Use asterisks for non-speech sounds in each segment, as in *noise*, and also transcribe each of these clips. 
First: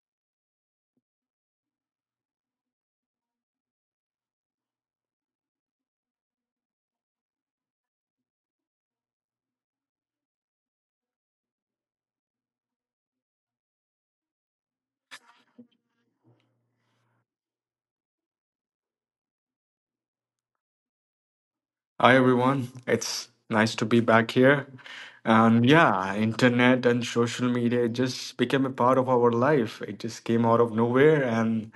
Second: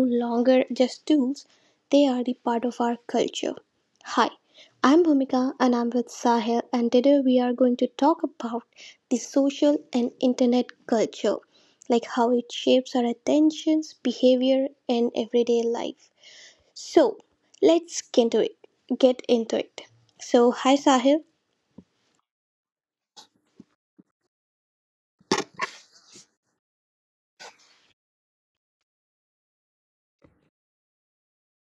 longer just tools, they are the part of our culture. Hi, I'm Bhumika and I'm with Sahil, and today we are going to talk about the social and internet culture, like how it shapes our attentions, behavior, and everyday life. So, let's get into it. Get into it. So, hi Sahil. Hi everyone, it's nice to be back here. And yeah, internet and social media it just became a part of our life. It just came out of nowhere, and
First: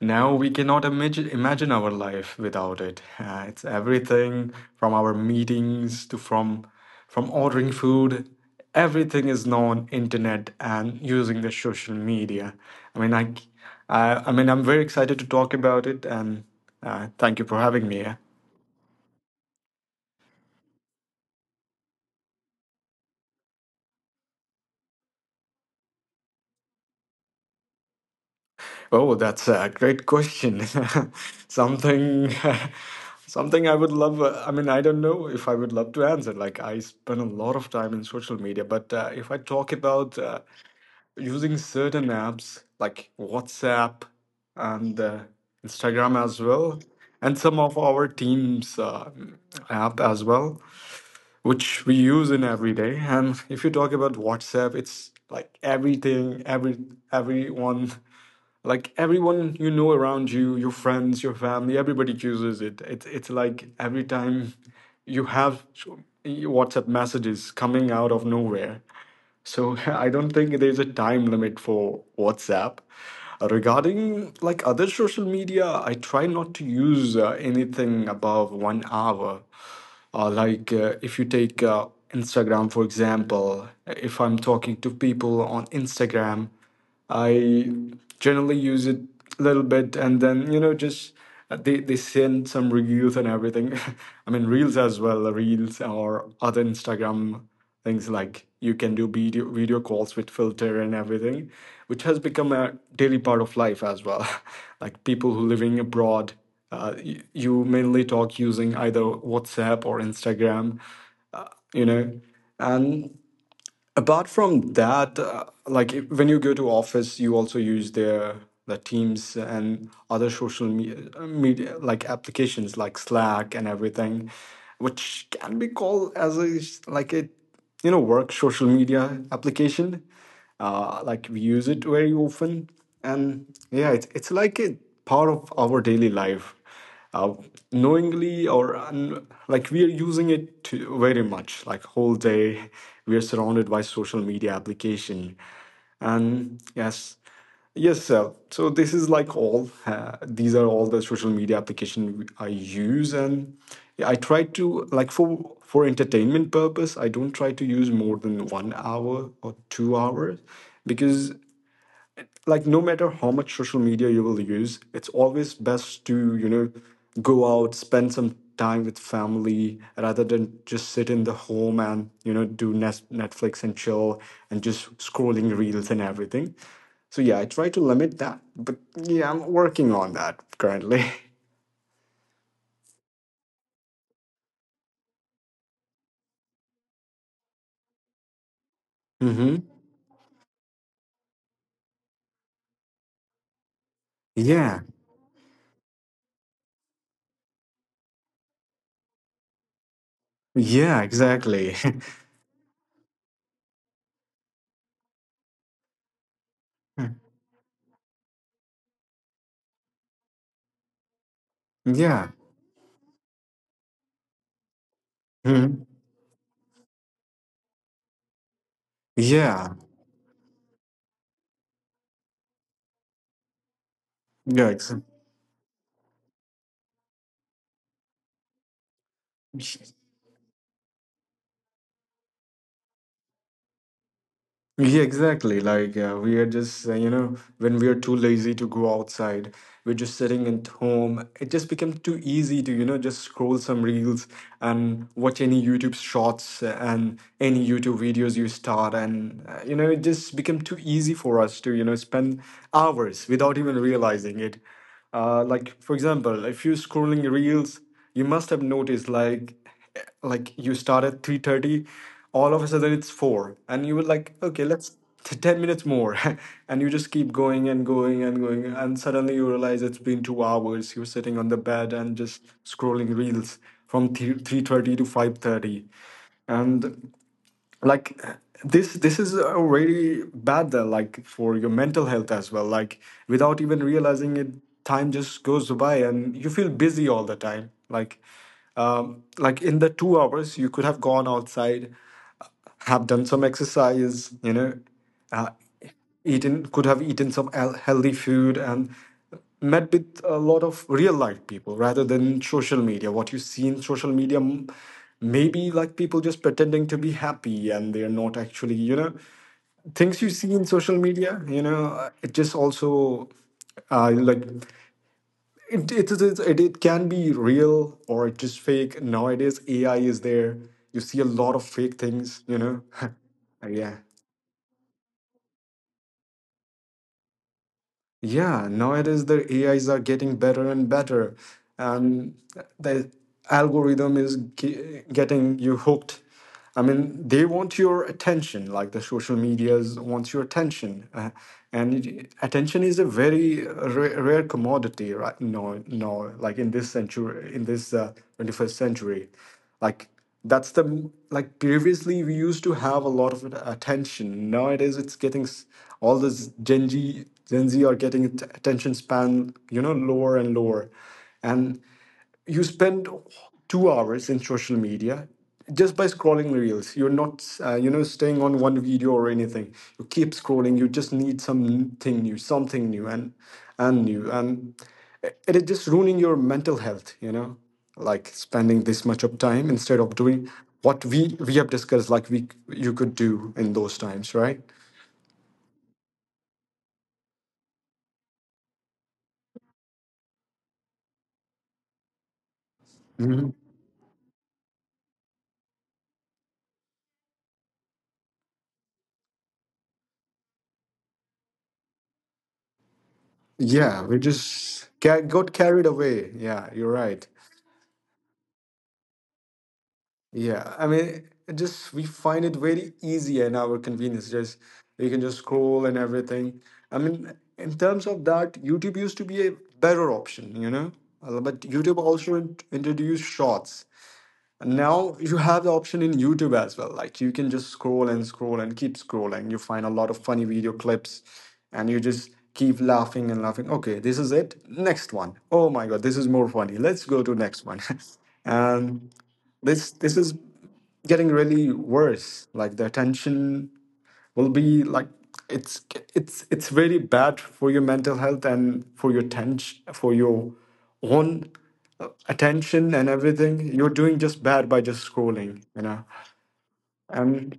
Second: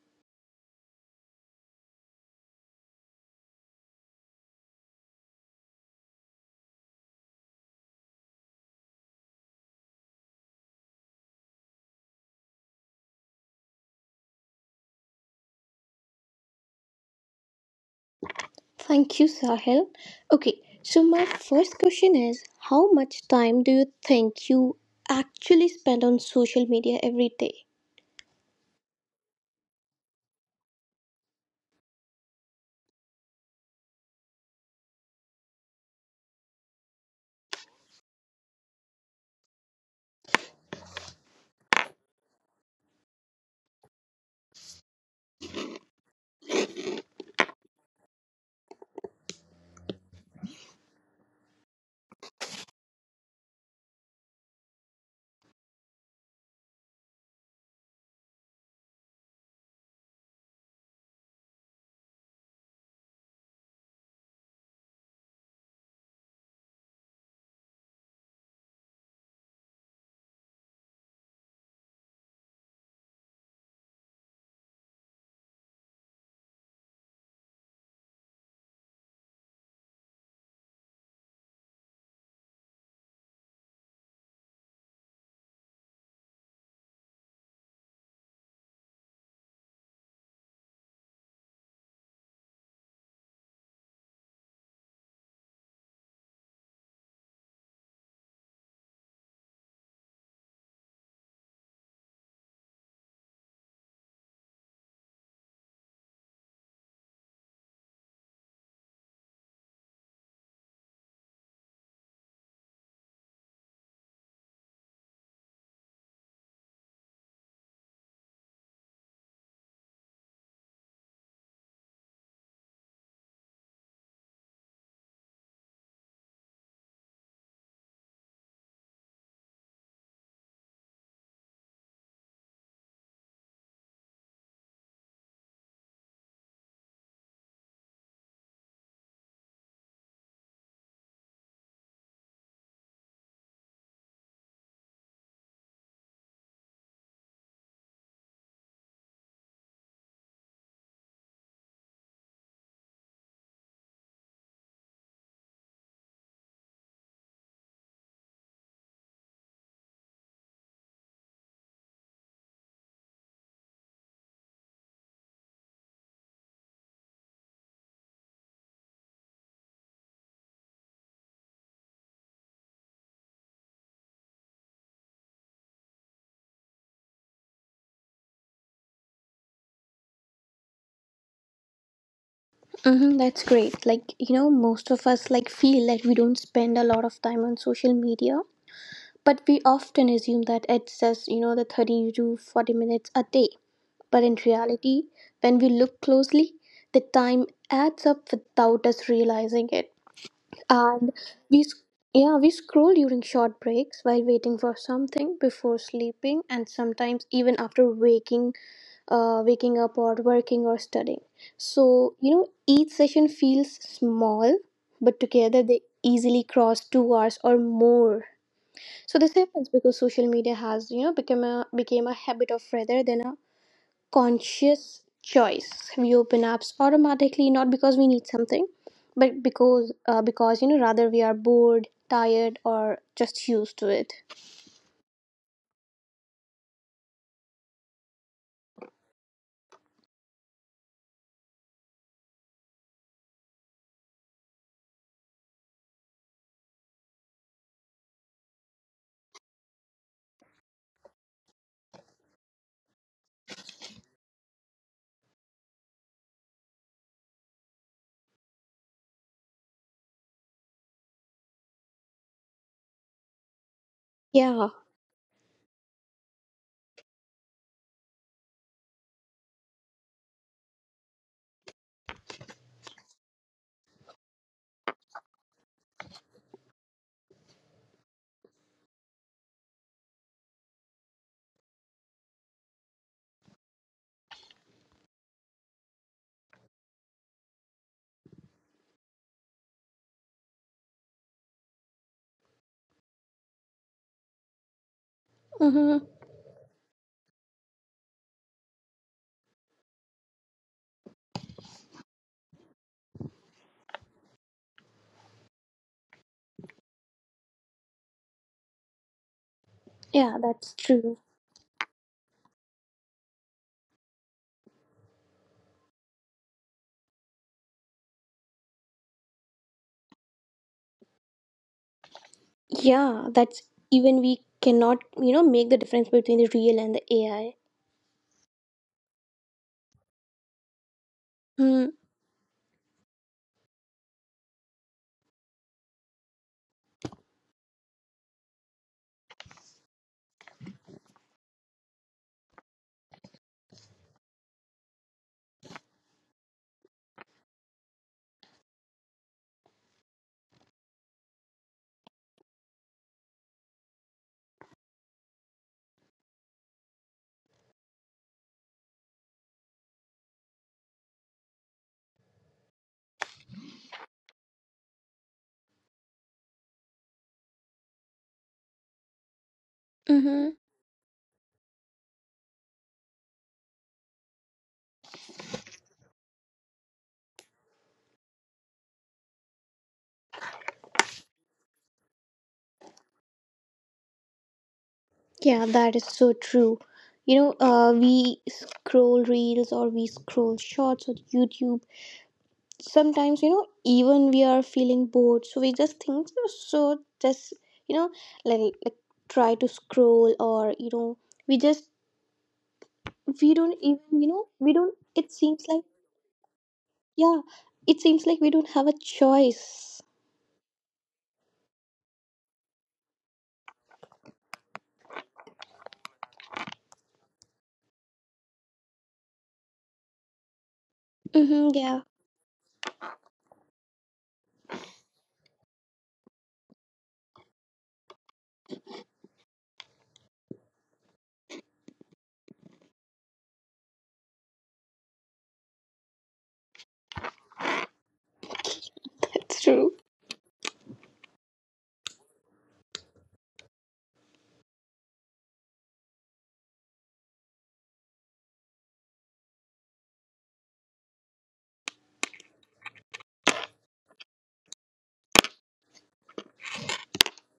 now we cannot imagine our life without it. It's everything from our meetings to from ordering food. Everything is now on internet and using the social media. I mean, I mean, I'm very excited to talk about it, and thank you for having me. Thank you, Sahil. Okay, so my first question is: how much time do you think you actually spend on social media every day? Oh, that's a great question. *laughs* Something, *laughs* something I would love. I mean, I don't know if I would love to answer. Like, I spend a lot of time in social media, but if I talk about using certain apps like WhatsApp and Instagram as well, and some of our team's app as well, which we use in every day. And if you talk about WhatsApp, it's like everything, everyone, like everyone you know around you, your friends, your family, everybody uses it. It's like every time you have WhatsApp messages coming out of nowhere, so *laughs* I don't think there's a time limit for WhatsApp. Regarding like other social media, I try not to use anything above 1 hour. If you take Instagram for example, if I'm talking to people on Instagram, I generally use it a little bit, and then, just they send some reels and everything. *laughs* I mean, reels as well, reels or other Instagram things, like you can do video calls with filter and everything, which has become a daily part of life as well. *laughs* Like people who living abroad, you mainly talk using either WhatsApp or Instagram, you know. And. Apart from that, like if, when you go to office, you also use the Teams and other social media, media like applications like Slack and everything, which can be called as like a work social media application. Like we use it very often, and yeah, it's like a part of our daily life, uh, knowingly or like we are using it to very much like whole day. We are surrounded by social media application, and yes, yes sir. So this is like all these are all the social media application I use, and I try to like for entertainment purpose, I don't try to use more than 1 hour or 2 hours, because like no matter how much social media you will use, it's always best to go out, spend some time with family rather than just sit in the home and do Netflix and chill and just scrolling reels and everything. So yeah, I try to limit that, but yeah, I'm working on that currently. Mm-hmm, that's great. Like, you know, most of us like feel that we don't spend a lot of time on social media, *laughs* but Hmm. we often assume that it's just, you know, the 30 to 40 minutes a day. But in Yeah. reality, when we look closely, the time adds up without us realizing it. Yeah, And we exactly. sc- *laughs* yeah, we scroll during short breaks, while waiting for something, before sleeping, and sometimes even after waking up, or working or studying. So you Yeah. know, each session feels small, but together they Mhm. easily cross 2 hours or more. So this happens Yeah. because social media has, you know, become a became a habit of rather than a Yeah, conscious choice. We open apps automatically, not because we need something, but because you know, rather, we are bored, tired, or just used to it. yeah, exactly. Like we are just, you know, when we are too lazy to go outside, we're just sitting at home. It just becomes too easy to just scroll some reels and watch any YouTube shorts and any YouTube videos you start, and it just become too easy for us to spend hours without even realizing it. Like for example, if you're scrolling reels, you must have noticed like you start at 3:30, all of a sudden it's 4, and you were like, okay, Yeah. 10 minutes more. *laughs* And you just keep going and going and going, and suddenly you realize it's been 2 hours, you're sitting on the bed and just scrolling reels from 3.30 to 5:30. And like, this is already bad then, like for your mental health as well. Like, without even realizing it, time just goes by and you feel busy all the time. Like in the 2 hours, you could have gone outside, have done some exercise, you know, uh, Mm-hmm. eaten could have eaten healthy food and met with a lot of real life people rather than social media. What you see in social media, maybe like people just pretending to be happy and they're not actually, things you Yeah, see in that's social true. media, it just also, uh, like it can be real or just fake. Nowadays AI is there, you see a lot of fake things. *laughs* Yeah, that's, Yeah. even we cannot, you know, make the difference between the real and the AI. Yeah, nowadays the AIs are getting better and better, and the algorithm is getting you hooked. I mean, they want your attention, like the social medias wants your attention, and attention is a very rare, rare commodity right now. No, like in this century, in this 21st century, like that's the like previously we used to have a lot of attention. Nowadays it's all this Gen Z are getting attention span, lower and lower. And you spend 2 hours in social media just by scrolling reels. You're not, staying on one video or anything, you keep Mm-hmm. scrolling, you just need something new, something new and new. And it is just ruining your mental health, like spending this much of time instead of doing what we have discussed, like we you could do in those times, right? Yeah, that is so true. You know, we scroll reels or we scroll shorts on YouTube sometimes, you Mhm. know, even we are feeling bored, so we just think, so just, you know, like try to scroll, or you know, we just, we don't Yeah, even, we you know, we just don't, it got seems like. carried away, yeah, you're right. Yeah, it seems like we don't have a choice. Yeah, I mean, it just we find it very easy and our convenience. Just we can just scroll and everything. I mean, in terms of that, YouTube used to be a better option. But Mm-hmm, YouTube yeah. also introduced shorts. And now you have the option in YouTube as well. Like you can just scroll and scroll and keep scrolling. You find a lot of funny video clips, and you just keep laughing and laughing. Okay, this is it. Next one. Oh my God, this is more funny. Let's go to next one. *laughs* And *laughs* That's this true. this is getting really worse. Like the attention will be like, it's it's very bad for your mental health and for your tension, for your own, attention, and everything you're doing just bad by just scrolling, and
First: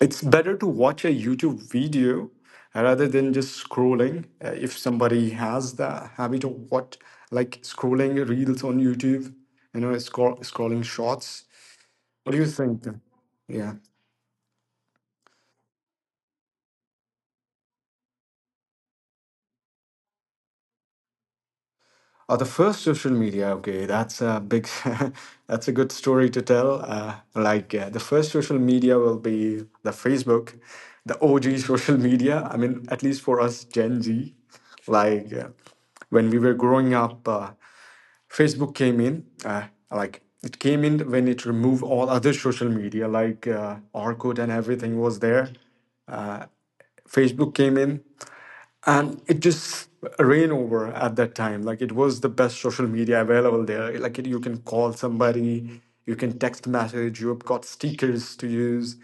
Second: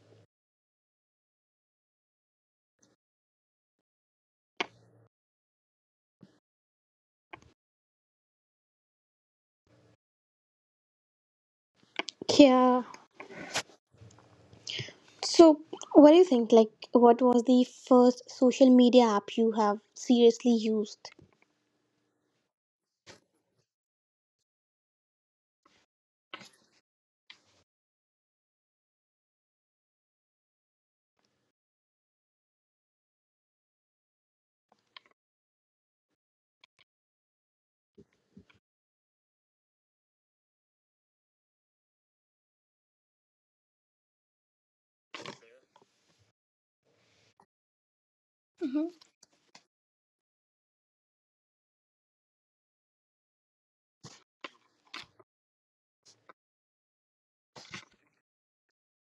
it's better to watch a YouTube video rather than just scrolling. If somebody has the habit of what, like scrolling reels on YouTube, scrolling shorts, what do you Yeah. think? Yeah. So what do you think, like, what was the first social media app you have seriously used? Oh, the first social media. Okay, that's a big, *laughs* that's a good story to tell. The first social media will be the Facebook, the OG *laughs* social media. I mean, at least for us Gen Z, like when we were growing up, Facebook came in. Like it came in when it removed all other social media, like Orkut and everything was there. Facebook came in Mm-hmm. and it just ran over. At that time, like, it was the best social media available there. Like, you can call somebody, you can text message, you've got stickers to use,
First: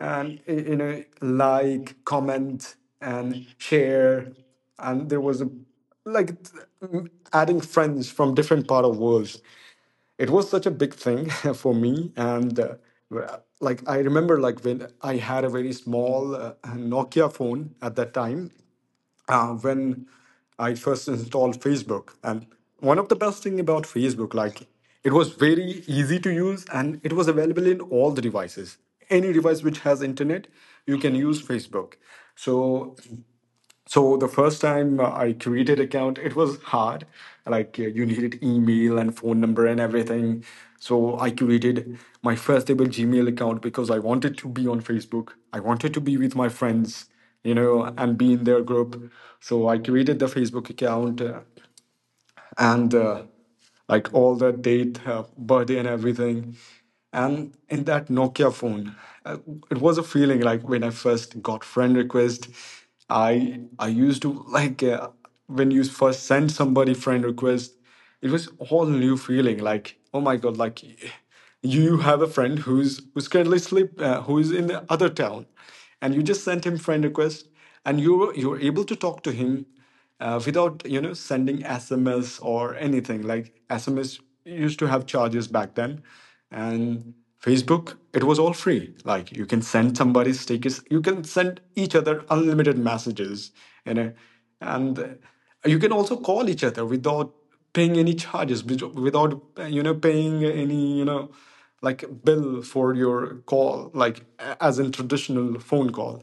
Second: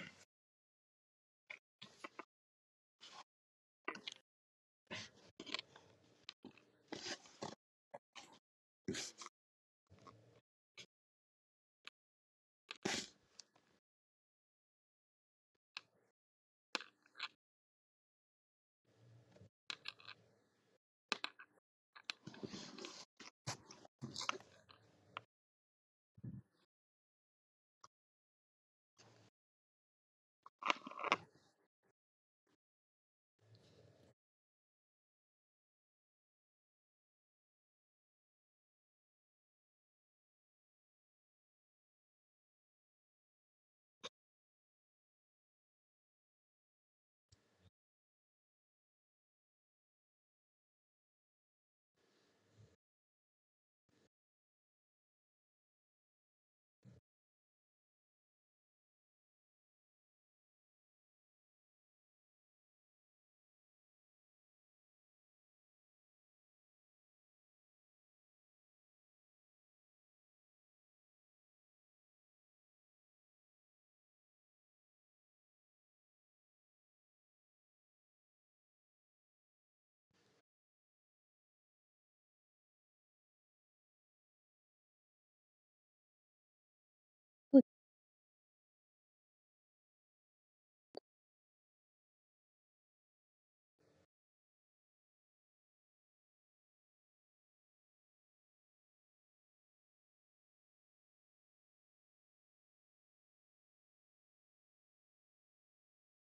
and like comment and share. And there was a like adding friends from different part of worlds. It was such a big thing *laughs* for me, and well, like I remember like when I had a very small Nokia phone at that time, when I first installed Facebook. And one of the best thing about Facebook, like, it was very easy to use and it was available in all the devices. Any device which has internet, you can use Facebook. So so the first time I created account, it was hard. Like, you needed email and phone number and everything. So I created my first ever Gmail account, because I wanted to be on Facebook, I wanted to be with my friends, and be in their group. So I created the Facebook account, and like all the date, birthday, and everything. And in that Nokia phone, uh, it was a feeling like when I first got friend request, I used to like, when you first send somebody friend request, it was whole new feeling like, oh my god, like you have a friend who's currently sleep, who's in the other town, and you just sent him friend request, and you were able to talk to him, without sending SMS or anything. Like SMS used to have charges back then, and Facebook it was all free. Like you can send somebody stickers, you can send each other unlimited messages, you know, and you can also call each other without paying any charges without paying any like bill for your call, like as in traditional phone call.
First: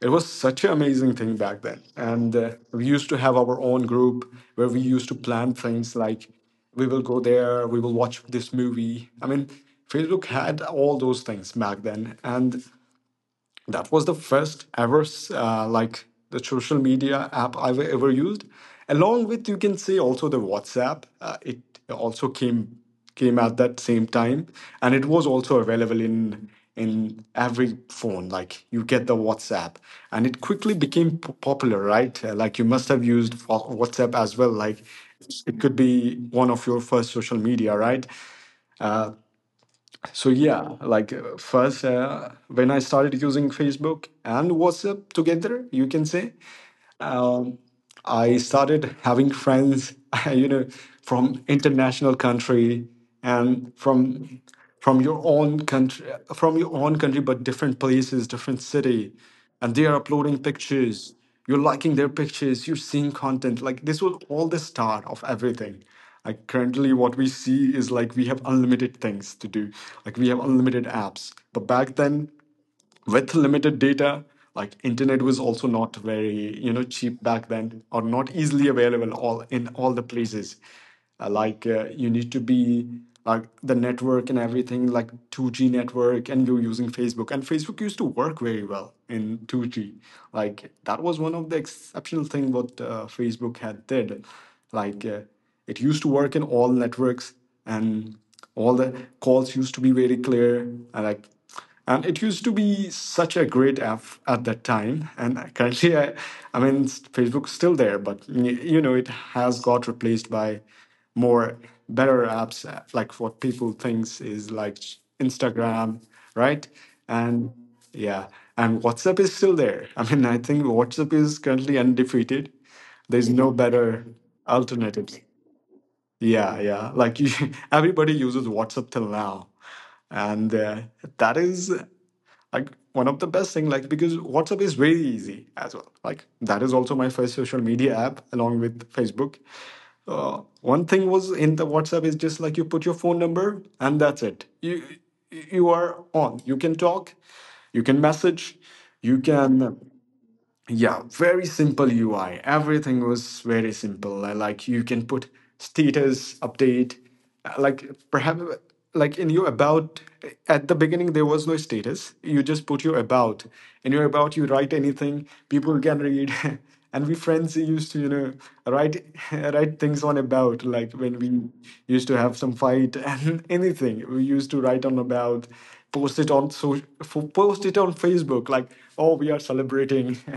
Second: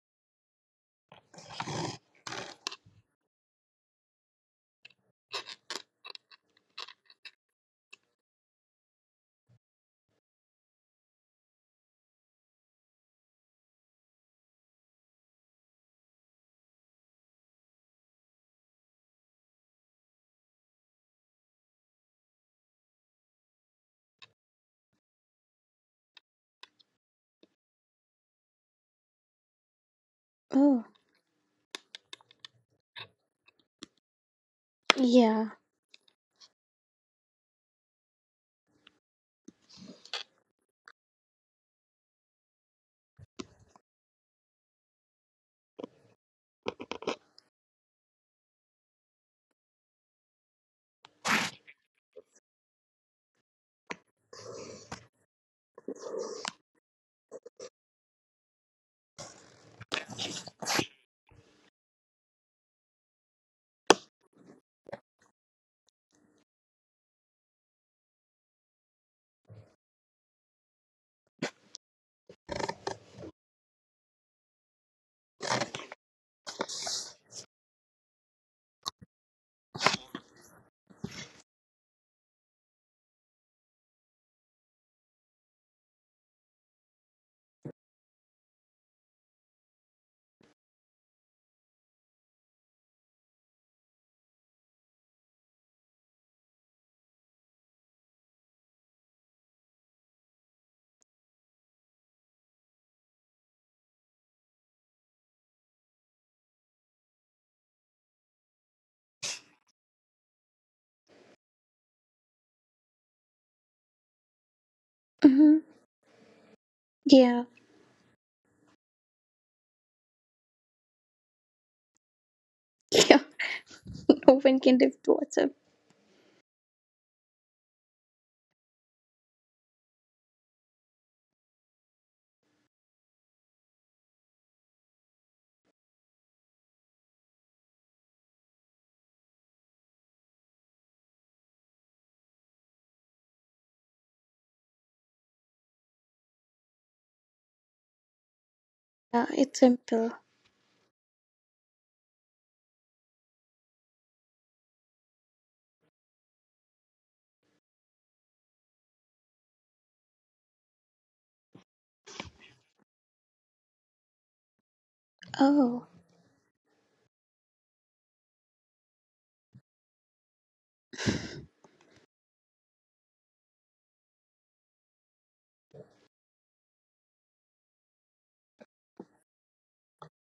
It was such an amazing thing back then, and we used to have our own group where we used to plan things like, we will go there, we will watch this movie. I mean, Facebook had all those things back then, and that was the first ever uh, like the social media app I've ever used, along with you can say also the WhatsApp. It also came at that same time, and it was also available in every phone. Like you get the WhatsApp and it quickly Oh, became popular, right? Like you must have used WhatsApp as well, like yeah. it could be one of your first social media, right? So yeah, like first, when I started using Facebook and WhatsApp together, you can say I started having friends, *laughs* you know, from international country, and from your own country, but different places, different city, and they are uploading pictures. You're liking their pictures. You're seeing content. Like this was all the start of everything. Like currently, what we see is like we have unlimited things to do. Like we have unlimited apps. But back then, with limited data, like internet was also not very, you know, cheap back then, or not easily available all in all the places. You need to be like the network and everything, like 2g network, and you're using Facebook, and Facebook used to work very well in 2g. Like that was one of the exceptional thing what Facebook had did. like uh, it used to work in all networks, and all the calls used to be very clear, and like and it used to be such a great app at that time. And *laughs* currently, I mean, Facebook's still there, but you know, it has got replaced by more better apps, like what people thinks is like Mm-hmm. Instagram, right? Yeah. And yeah, and WhatsApp is still there. *laughs* I mean, I think WhatsApp is currently undefeated. *laughs* Yeah, There's no better no one can do alternatives. WhatsApp. Yeah, yeah. Like you, *laughs* everybody uses WhatsApp till now, and that is like one of the best thing, like because WhatsApp is very easy as well, like that is also my first social media app along with Facebook. One thing was in the WhatsApp is just like you put your phone number and that's it. You are on, you can talk, you can message, you Yeah, it's can simple. yeah, very simple UI. Everything was very simple. Like you can put status update. Like perhaps like in your about, at the beginning there was no status. You just put your about. In your about you write anything, people Oh, can read. *laughs* And we friends used to, you know, write, *laughs* write things on about, like when we used to have some fight, and *laughs* anything we used to write on about, post it on post it on Facebook like, oh, we are celebrating, *laughs*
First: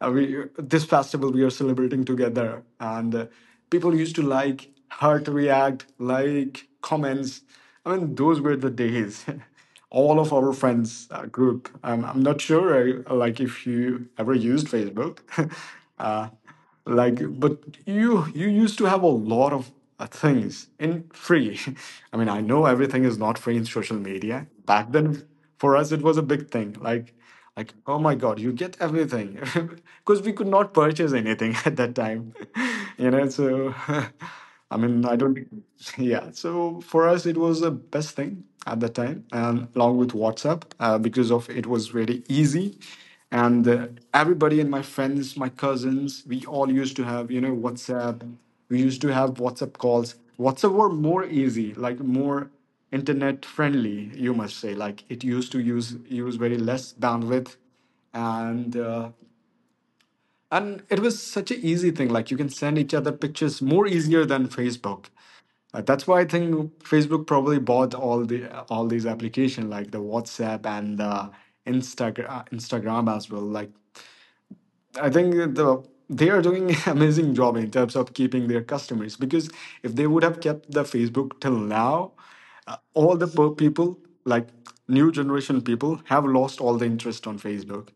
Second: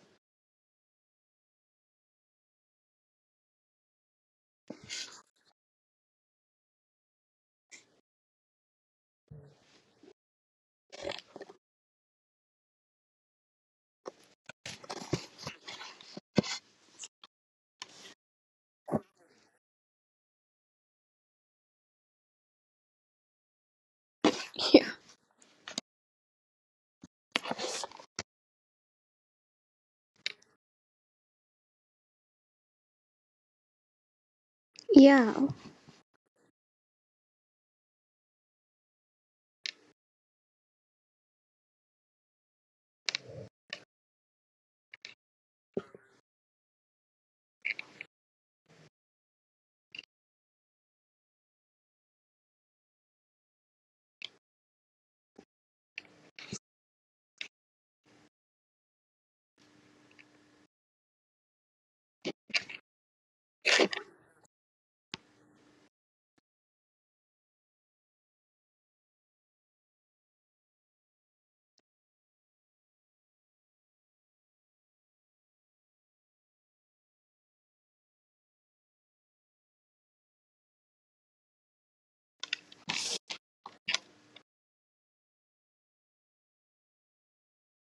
we this festival we are celebrating together, and people used to like hurt react like comments. I mean, those were the days. *laughs* All of our friends group. I'm not sure like if you ever used Facebook. *laughs* uh, but you used to have a lot of things in free. *laughs* I mean, I know everything is not free in social media yeah. back then, for us it was a big thing, like, oh my god, you get everything, *laughs* because we could not purchase anything *laughs* at that time. *laughs* You know, so *laughs* I mean, I Yeah. don't *laughs* yeah, so for us it was the best thing at that time, and along with WhatsApp, because of it was really easy, and everybody and my friends, my cousins, we all used to have, you know, WhatsApp. We used to have WhatsApp calls. WhatsApp were more easy, like more internet friendly, you must say, like it used to use very less bandwidth, and it was such an easy thing, like you can send each other pictures more easier than Facebook. That's why I think Facebook probably bought all the all these application, like the WhatsApp and the Instagram as well. Like I think that they are doing *laughs* amazing job in terms of keeping their customers, because if they would have kept the Facebook till now, all the people like new generation people have lost all the interest on Facebook.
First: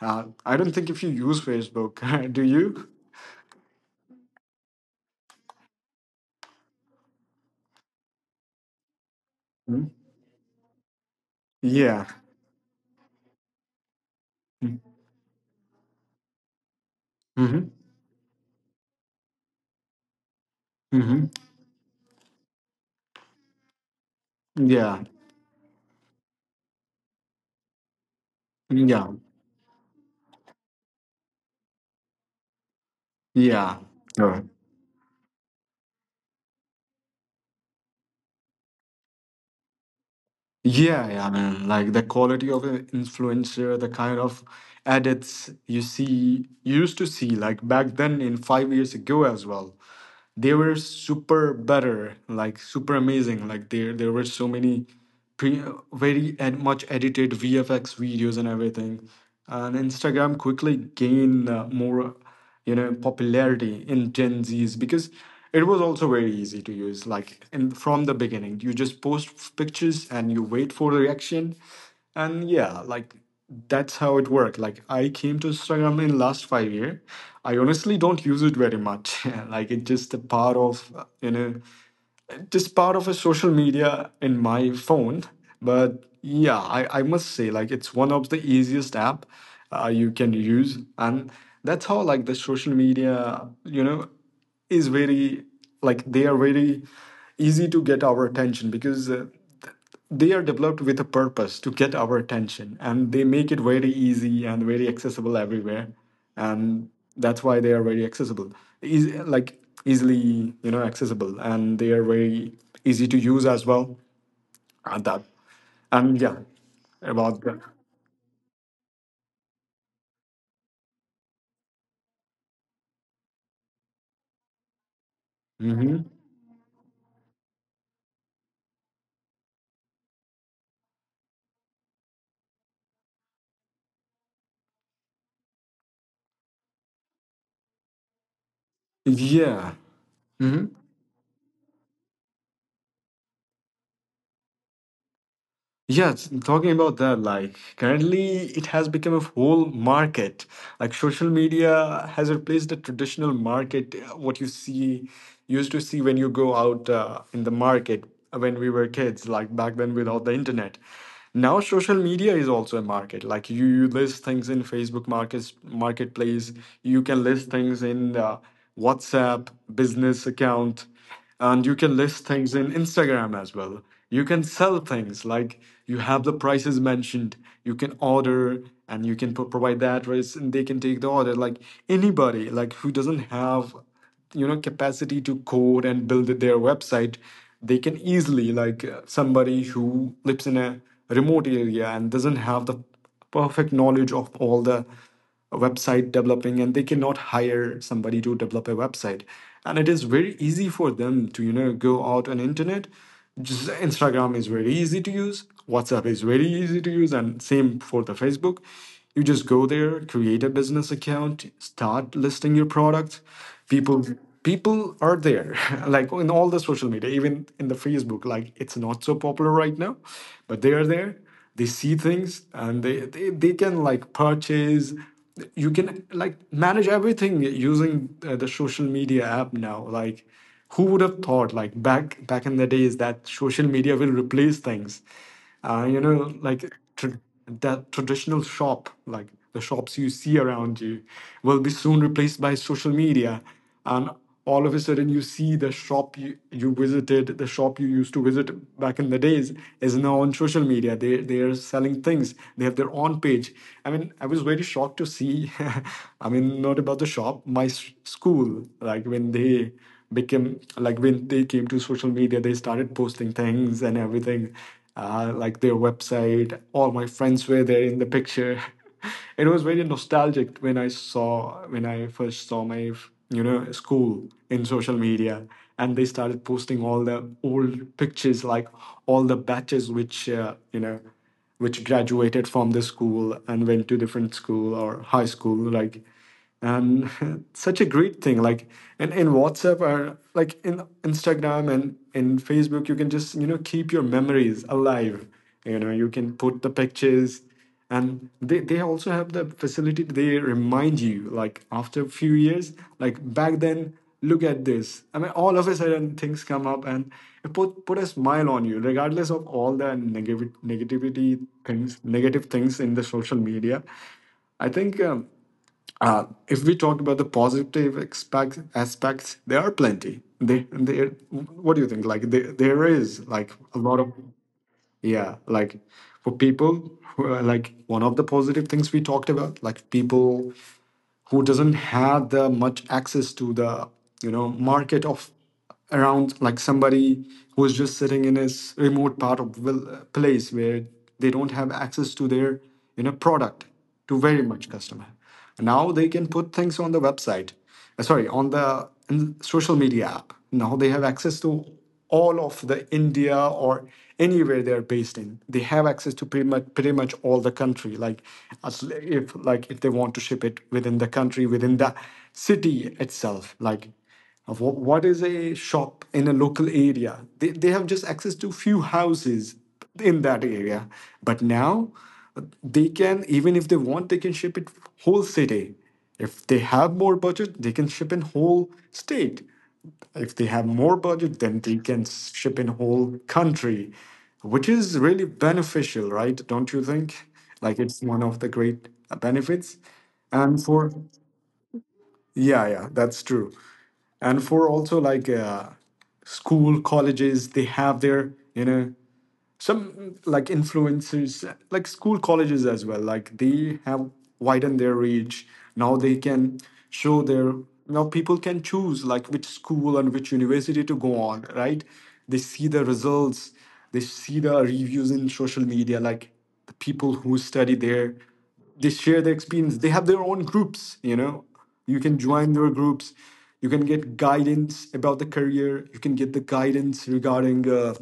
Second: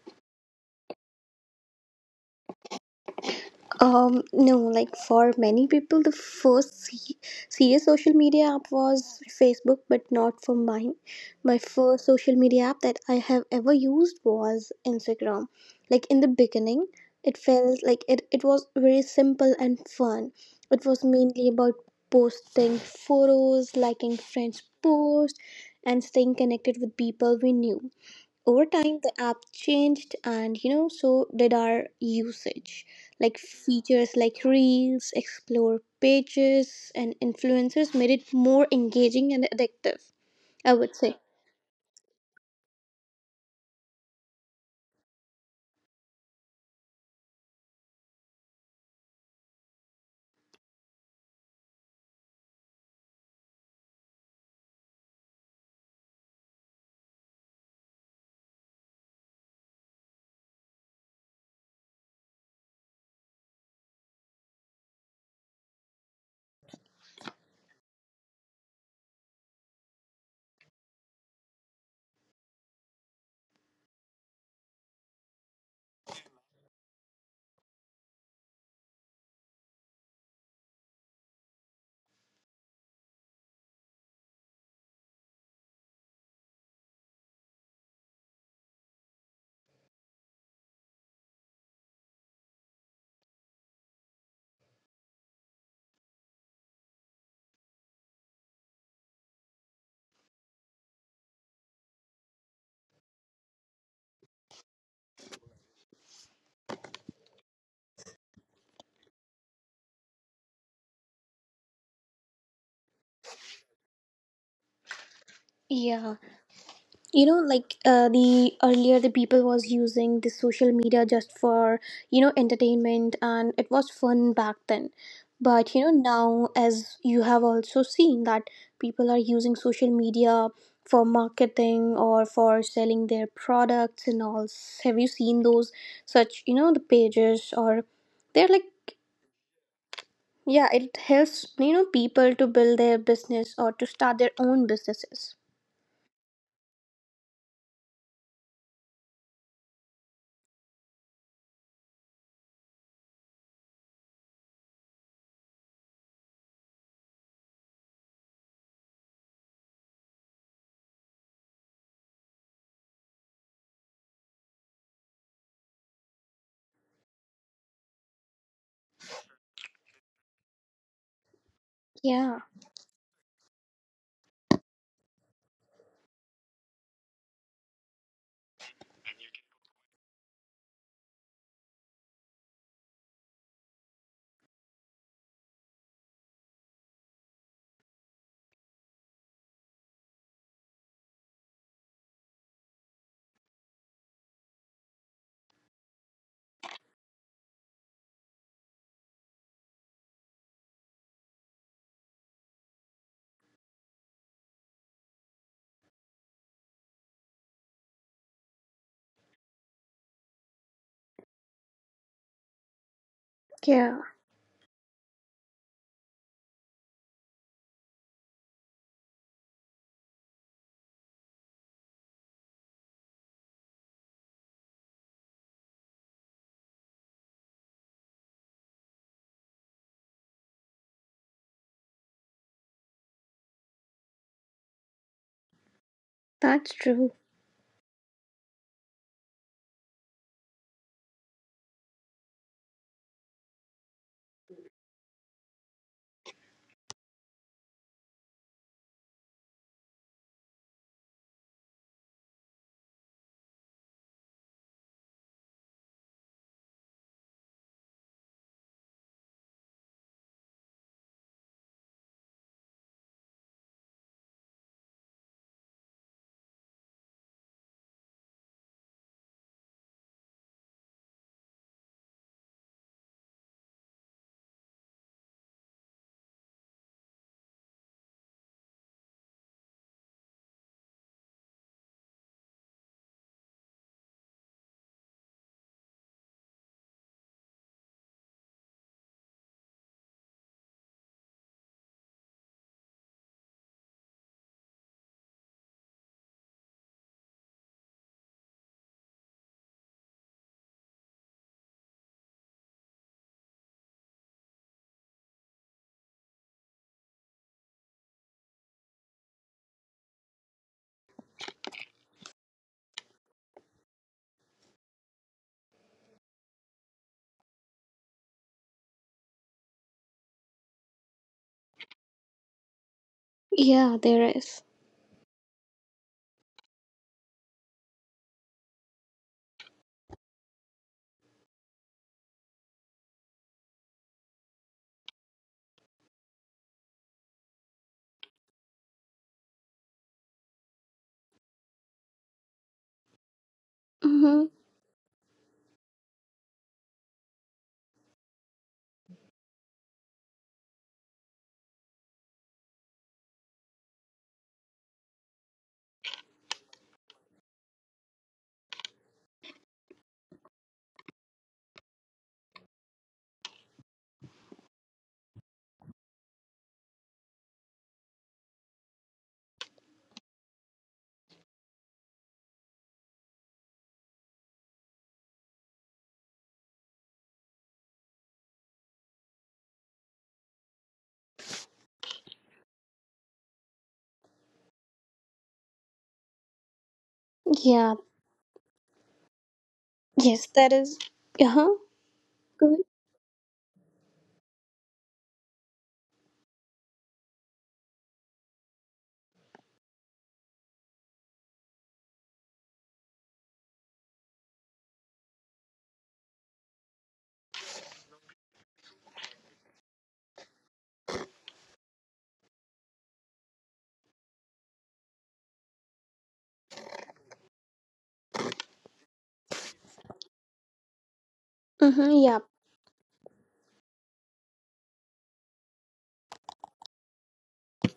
I don't think if you use Facebook, *laughs* do you? No, like for many people, the first serious social media app was Facebook, Mm. but not for mine. My first Yeah. social media app that I have ever used was Hmm. Instagram. Like in the beginning, it Mm-hmm. felt like it was very simple and fun. It was Mm-hmm. mainly about posting photos, liking friends' posts, and staying connected with people we knew. Over time the Yeah. app changed, and you know, so did our usage. Like Yeah. features Yeah. like reels, explore pages, and influencers made it more engaging and addictive, I would Yeah, say. yeah, man. Like the quality of an influencer, the kind of edits you see, you used to see, like back then in 5 years ago as well, they were super better, like super amazing. Like there were so many pre very ed much edited VFX videos and everything. And Instagram quickly gained more, you know, popularity in Gen Z's, because it was also very easy to use. Like in from the beginning, you just post pictures and you wait for the reaction, and yeah, like that's how it worked. Like I came to Instagram in last 5 year. I honestly don't use it very much. *laughs* Like it's just a part of you know, just part of a social media in my phone. But yeah, I must say like it's one of the easiest app you can use, and that's how like the social media, you know, is very like they are very easy to get our attention, because they are developed with a purpose to get our attention, and they make it very easy and very accessible everywhere. And that's why they are very accessible. Easy, like easily, you know, accessible, and they are very easy to use as well. And that Yeah, and yeah, you about know, that. like the earlier the people was using the social media just for, you know, entertainment, and it was fun back then. But you know, Hmm. now as you have also seen, that people are using social media for marketing or for selling their products and all. Have you seen those, such, you know, the pages, or they're like. Yeah. Mhm. Yeah, it helps, you know, people to build their business or to start their own businesses. Yes, talking about that, like currently it has become a whole market. Like social media has replaced the traditional market, what you see, used to see when you go out in the market when we were kids, like back then without the internet. Now social media is also a market. Like you list things in Facebook markets, marketplace, you can list things in WhatsApp business account, and you can list Yeah. things in Instagram as well. You can sell things like you have the prices mentioned, you can order and you can provide the address, and they can take the order. Like anybody like who doesn't have, you know, capacity to code and build their website, they can easily like somebody who lives in a remote area and doesn't have the perfect knowledge of all the website developing, and they cannot hire somebody to develop a website, and it is very easy for them to, you know, go out on internet. Just Instagram is very easy to use, WhatsApp is very easy to use, and same for the Facebook. You just go there, create a business account, start listing your products. Yeah, People people are there, *laughs* like in all the social media, even in the Facebook, like it's not so popular right now, but they are there. They see things, and they can like purchase. You can like manage everything using the social media app now. Like who would have thought like back in the days that social media will replace things, you know, like that's true. That traditional shop, like the shops you see around you will be soon replaced by social media. And all of a sudden, you see the shop you visited, the shop you used to visit back in the days, is now on social media. They are selling things, they have their own page. I mean, I was very shocked to see, *laughs* I mean, not about the shop, my school, like when they became like when they came to social media, they started posting things and everything, like their website. All my friends were there in the picture. *laughs* It was very nostalgic when I first saw my school in social media, and they started posting all the old pictures, like all the batches which you know which graduated from the school and went to different school or high school, like, and *laughs* such a great thing, like, and in whatsapp, or like in instagram and in facebook, you can just keep your memories alive. You can put the pictures, and they also have the facility. They remind you, like, after a few years, like back then, look at this. I mean, all of a sudden things come up, and it put a smile on you, regardless of all the negative things in the social media. I think, if we talk about the positive aspects, there are plenty. There, there. What do you think? Like, there is like a Yeah, lot of. there is. Yeah. Like, for people who are like one of the positive things we talked about, like, people who doesn't have the much access to the market of, around, like, somebody who is just sitting in his remote part of place where they don't have access to their product, to very Mm-hmm. much customer. Now they can put things on the website. Sorry, on the in the social media app. Now they have access to all of the India, or anywhere they're based in. They have access to pretty much all the country. Like, as if, like, if they want to ship it within the country, within the city itself. Like, what is a shop in a local area, they have just access to few houses in that area. But now they can, even if they want, they can ship it whole city. If they have more budget, they can ship in whole state. If they have more budget, then they can ship in whole country, which is really beneficial, right? Don't you think, like, Yeah. it's one of the great benefits. Yes, And that for, is. Uh huh. yeah, Good. yeah, that's true. And for, also, like, school colleges, they have their you know some, like, influencers. Like, school colleges as well, like, they have widened their reach. Now they can show their, now people can choose, like, which school and which university to go on, right? They see the results, they see the reviews in social media, like the people who study there, they share their experience, they have their own groups. You Mm-hmm. can Yeah. join their groups, you can get guidance about the career, you can get the guidance regarding,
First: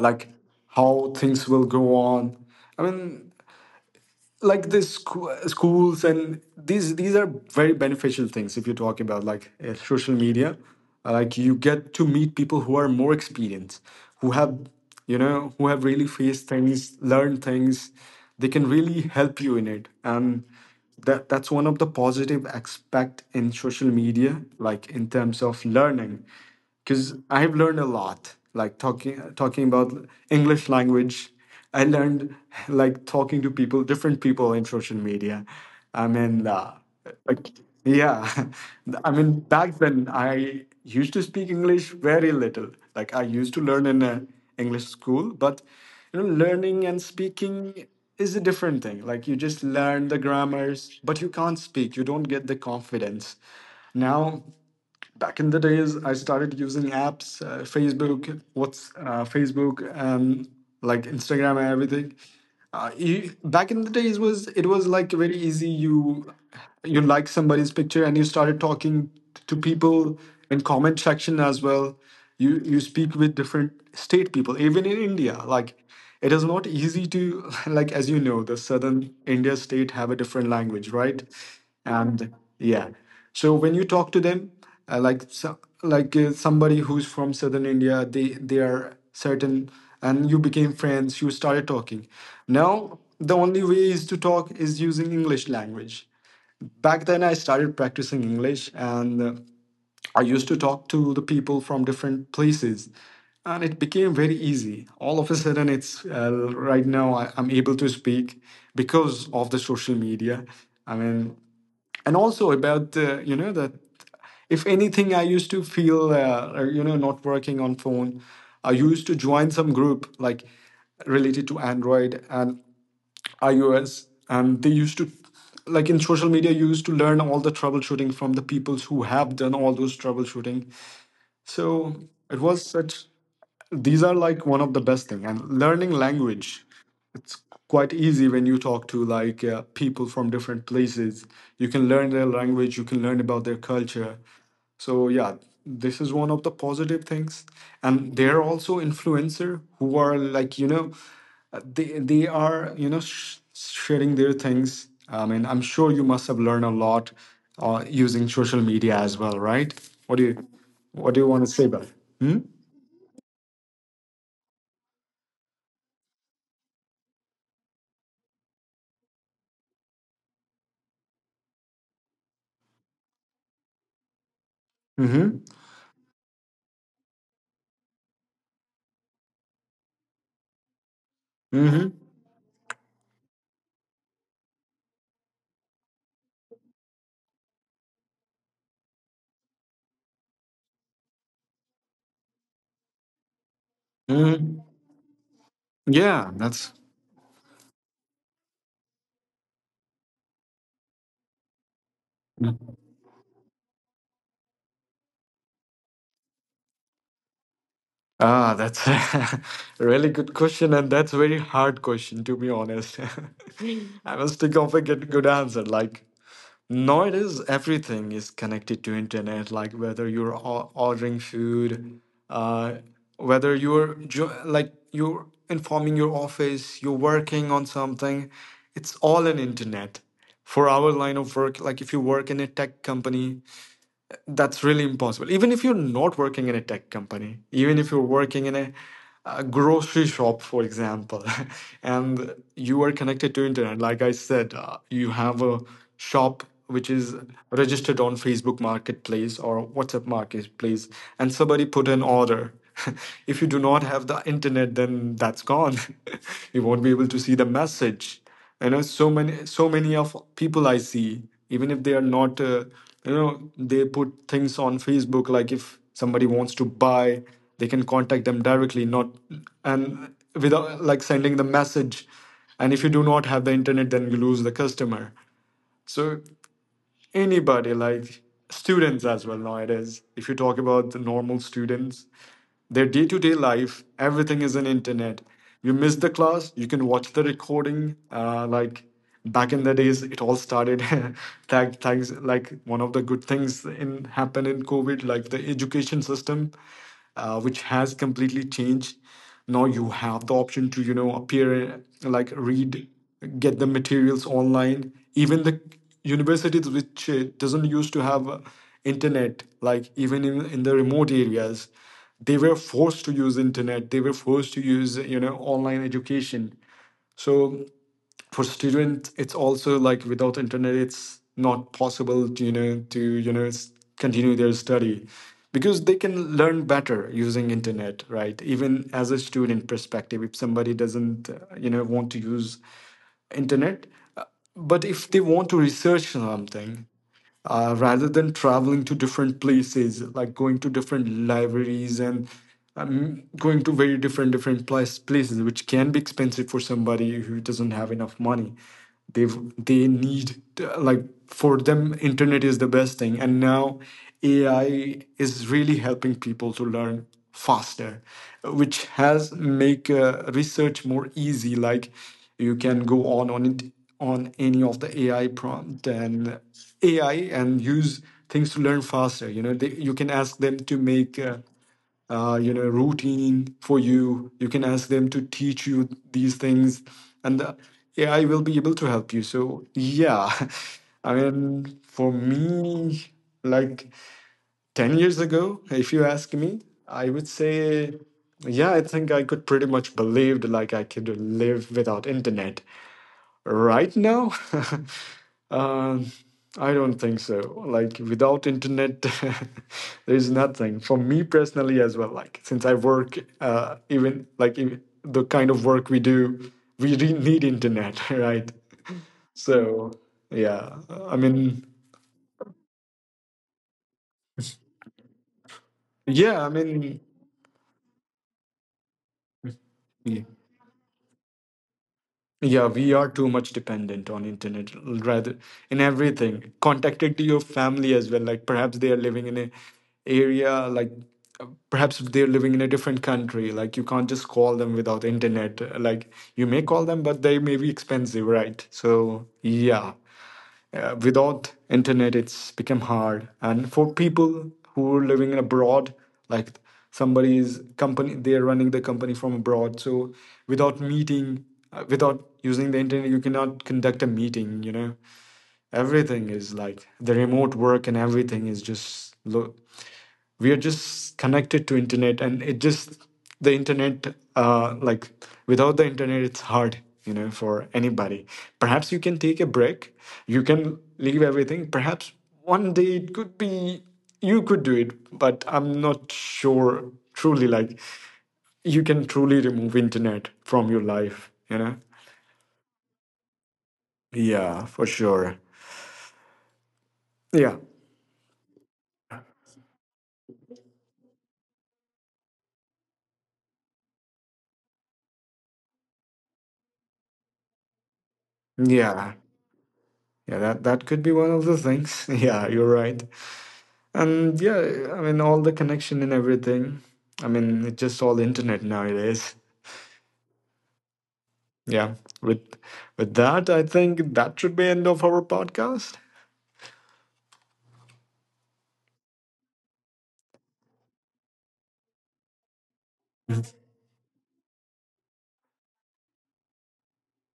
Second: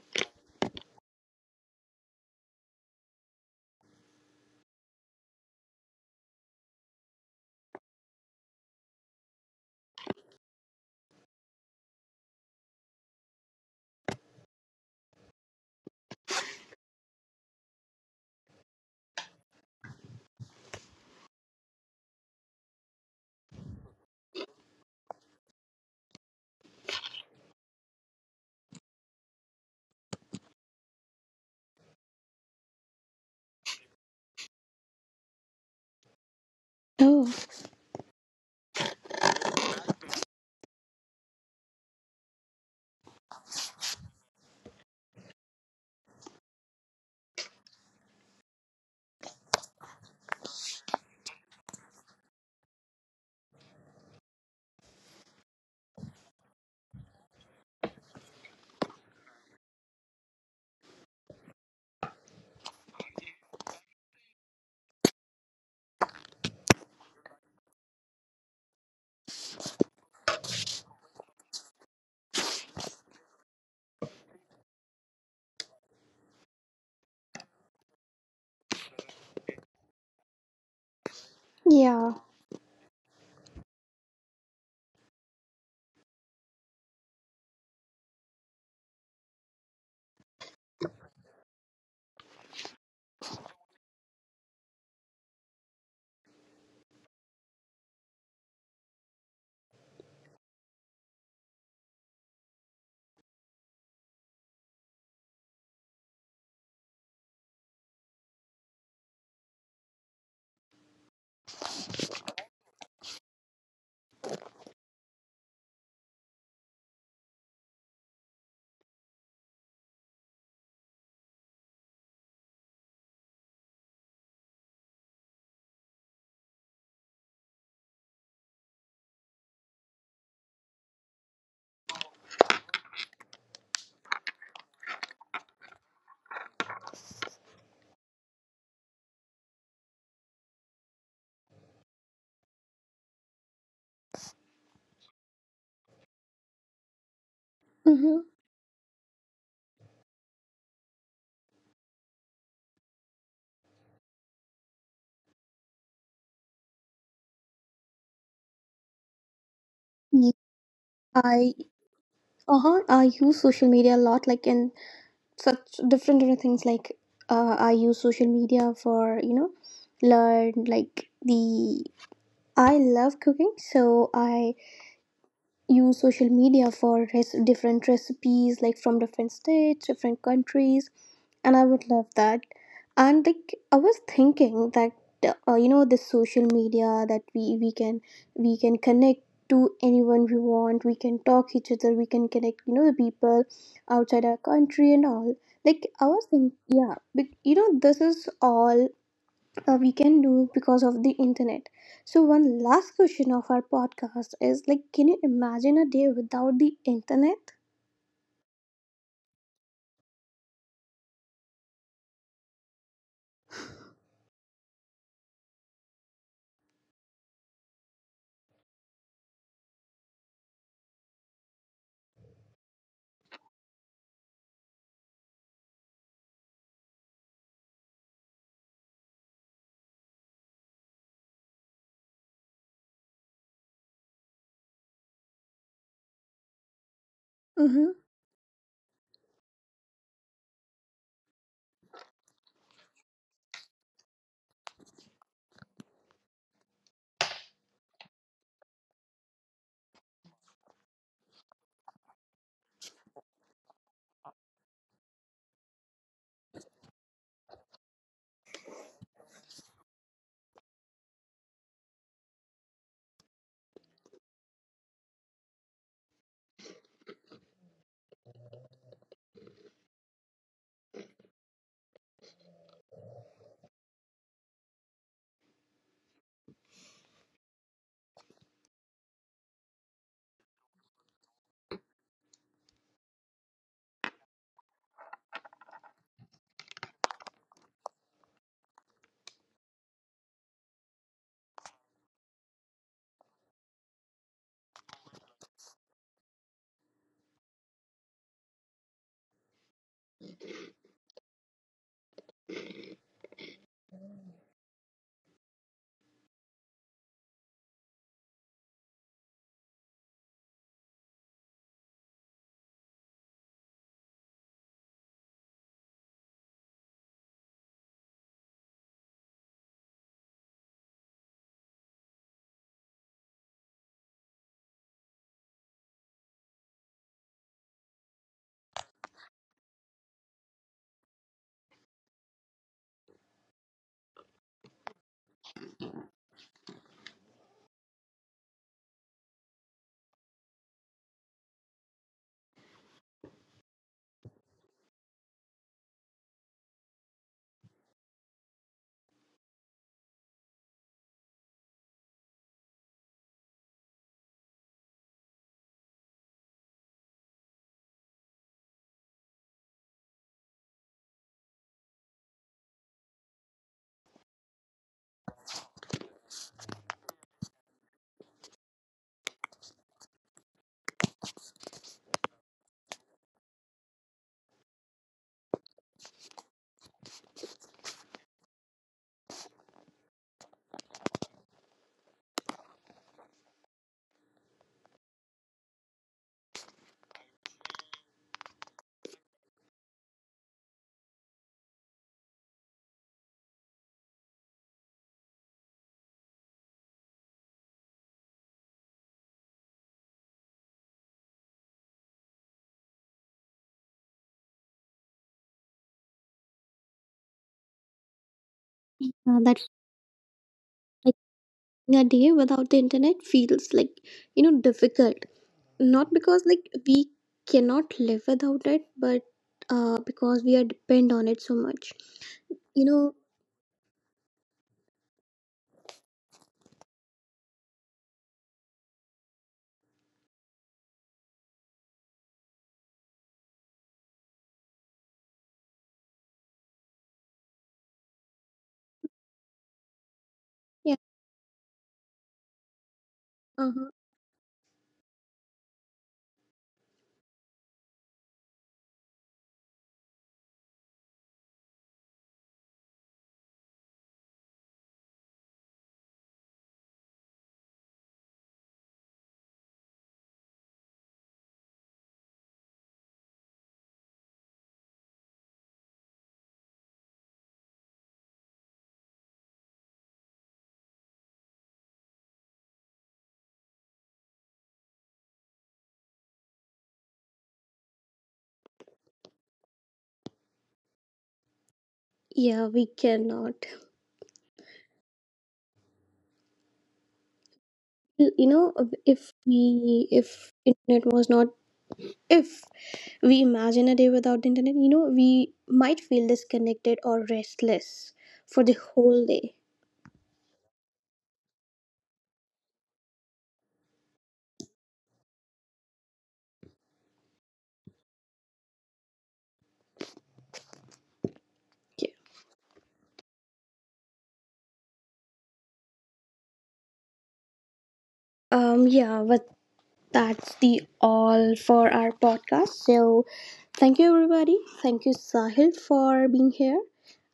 like, how things will go on. I mean, like the schools, and these are very beneficial things if you're talking about, like, social media. Like you get to meet people who are more experienced, who have who have really faced things, learned things. They can really help you in it, and that's one of the positive aspect in social media, like in terms of learning, because I have learned a lot. Like, talking about English language, I learned, like, talking to people, different people in social media. I mean, Oh. like, yeah, *laughs* I mean back then I used to speak English very little. Like, I used to learn in a English school, but learning and speaking is a different thing. Like, you just learn the grammars, but you can't speak. You don't get the confidence now. Back in the days, I started using apps, Facebook, like Instagram and everything. Back in the days was it was like very easy. You like somebody's picture, and you started talking to people in comment section as well. You speak with different state people, even in India. Like, it is not easy to, *laughs* like, as you know, the southern India state have a different language, right? Yeah. And yeah. So when you talk to them, like, so, like, somebody who's from southern India, they are certain, and you became friends, you started talking. Now the only way is to talk is using English language. Back then I started practicing English, and I used to talk to the people from different places, and it became very easy. All of a sudden, it's right now I'm able to speak because of the social media. I mean, and also about, that, if anything, I used to feel, or, not working on phone, I used to join some group, like related to Android and iOS, and they used to, like, in social media you used to learn all the troubleshooting from the peoples who have done all those troubleshooting. So it was such, these are like one of the best thing, and learning language, it's quite easy when you talk to, like, people from different places. You can learn their language, you can learn about their culture. So yeah, this is one of the positive things. And Mm-hmm. they're also influencer who are, like, they, they are sharing their things. I mean, I'm sure you must have learned a lot, using social media as well, right? what do Yeah, you what do you want to I. say about it? Hmm? Uh huh. I use social media a lot, like in such different different things. Like, I use social media for, you know, learn like the. I love cooking, so I Mm-hmm. use social media for different recipes, like from different states, different countries, and I Mm-hmm. would love that. And like I was thinking that you know, this social media that we can, we can connect to anyone we want. We can talk each other. We can connect, you know, the people outside our Mm-hmm. country and all. Like I was Yeah, thinking, that's. yeah, but you know, this is all we can do because of the internet. So one last question of our podcast is like, can you imagine a day without the internet? Ah, that's *laughs* a really good question, and that's a very hard question, to be honest. *laughs* I must think of a good, good answer. Like, nowadays, everything is connected to internet. Like, whether you're ordering food, uh, whether you're like, you're informing your office, you're working on something, it's all an internet. For our line of work, like if you work in a tech company, that's really impossible. Even if you're not working in a tech company, even Mm-hmm. if you're working in a, grocery shop, for example, *laughs* and you are connected to internet, like I said, you have a shop which is registered on Facebook marketplace or WhatsApp marketplace, and somebody put an order. *laughs* If you do not have the internet, then that's gone. *laughs* You won't be able to see the message. So many, of people I see, even if they are not, they put things on Facebook, like if somebody wants to buy, they can contact them directly, not, and without, like, sending the message. And if you do not have the internet, then you lose the customer. So anybody, like students as well, nowadays, if you talk about the normal students, their day-to-day life, everything is on internet. You miss the class, you can watch the recording, like back in the days it all started. *laughs* Thanks, like one of the good things in happened in COVID, like the education system, which has completely changed. Now you have the option to appear, like, read, get the materials online, even the universities which doesn't used to have internet, like even in the remote areas, they were forced to use internet, they were forced to use online education. So for student, it's also like without internet it's not possible to continue their study, because they can learn better using internet, right? Even as a student perspective, if somebody doesn't, want to use internet, uh, but if they want to research something, rather than traveling to different places, like going to different libraries, and going to very places, which can be expensive for somebody who doesn't have enough money. They they like, for them internet is the best thing. And now AI is really helping people to learn faster, which has make research more easy. Like, you can go on it, on any of the AI prompt, and AI, and use things to learn faster. You know, you can ask them to make, routine for you. You can ask them to teach you these things, and the AI will be able to help you. So, yeah, *laughs* I mean, for me, like, 10 years ago, if you ask me, I would say, yeah, I think I could pretty much believed like I could live without internet. Right now, *laughs* um, I don't think so. Like, without internet, *laughs* there is nothing for me personally as well. Like, since I work, even like in the kind of work we do, we need internet, *laughs* right? That's So yeah, I mean, a day without the internet feels like, you know, difficult, not yeah, because I like mean. we cannot live without it, but uh, Yeah. because we are depend on it so much, Yeah, you we are know. too much dependent on internet, rather, in everything. Contacted to your family as well. Like, perhaps they are living in a area, like, perhaps they're living in a different country. Like, you can't just call them without internet. Like, you may call them, but they may be expensive, right? So yeah. Yeah. Without internet, it's become hard. And for Uh-huh. people who are living in abroad, like, somebody's company, they're running the company from abroad. So without meeting, without using the internet, you cannot conduct a meeting. Everything is like the remote work, and everything is just low. We are just connected to internet, and it just the internet, like without the internet it's hard, for anybody. Perhaps you can take a break, you can leave everything. Perhaps one day it could be, you could do it, but I'm not sure, truly, like, you can truly remove internet from your life. Yeah, we cannot. Yeah, for sure. Yeah. Well, you know, if internet was not, if we imagine a day without the internet, you know, we might feel disconnected or restless for the Yeah, whole day. yeah that could be one of the things. *laughs* Yeah, you're right. And yeah, I mean, all the connection and everything. I mean, it's just all internet nowadays. Yeah. With with that, I think that should be end of our podcast. Um, yeah, that's the all for our podcast. So thank you everybody. Thank you, Sahil, for being here.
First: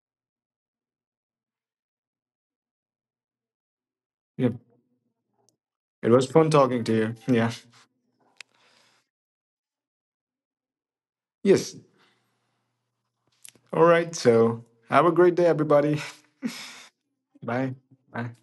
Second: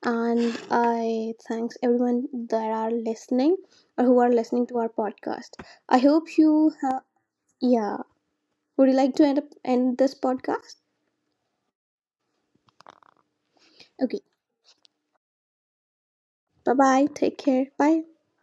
And I thanks everyone that are listening, or who are Yep. listening to our podcast. I It was hope fun you talking to have, you. Yeah. yeah. Would you like to end this podcast? Yes. All right. Okay. So have a great day, everybody. Bye bye. Take *laughs* care. Bye. Bye. Bye.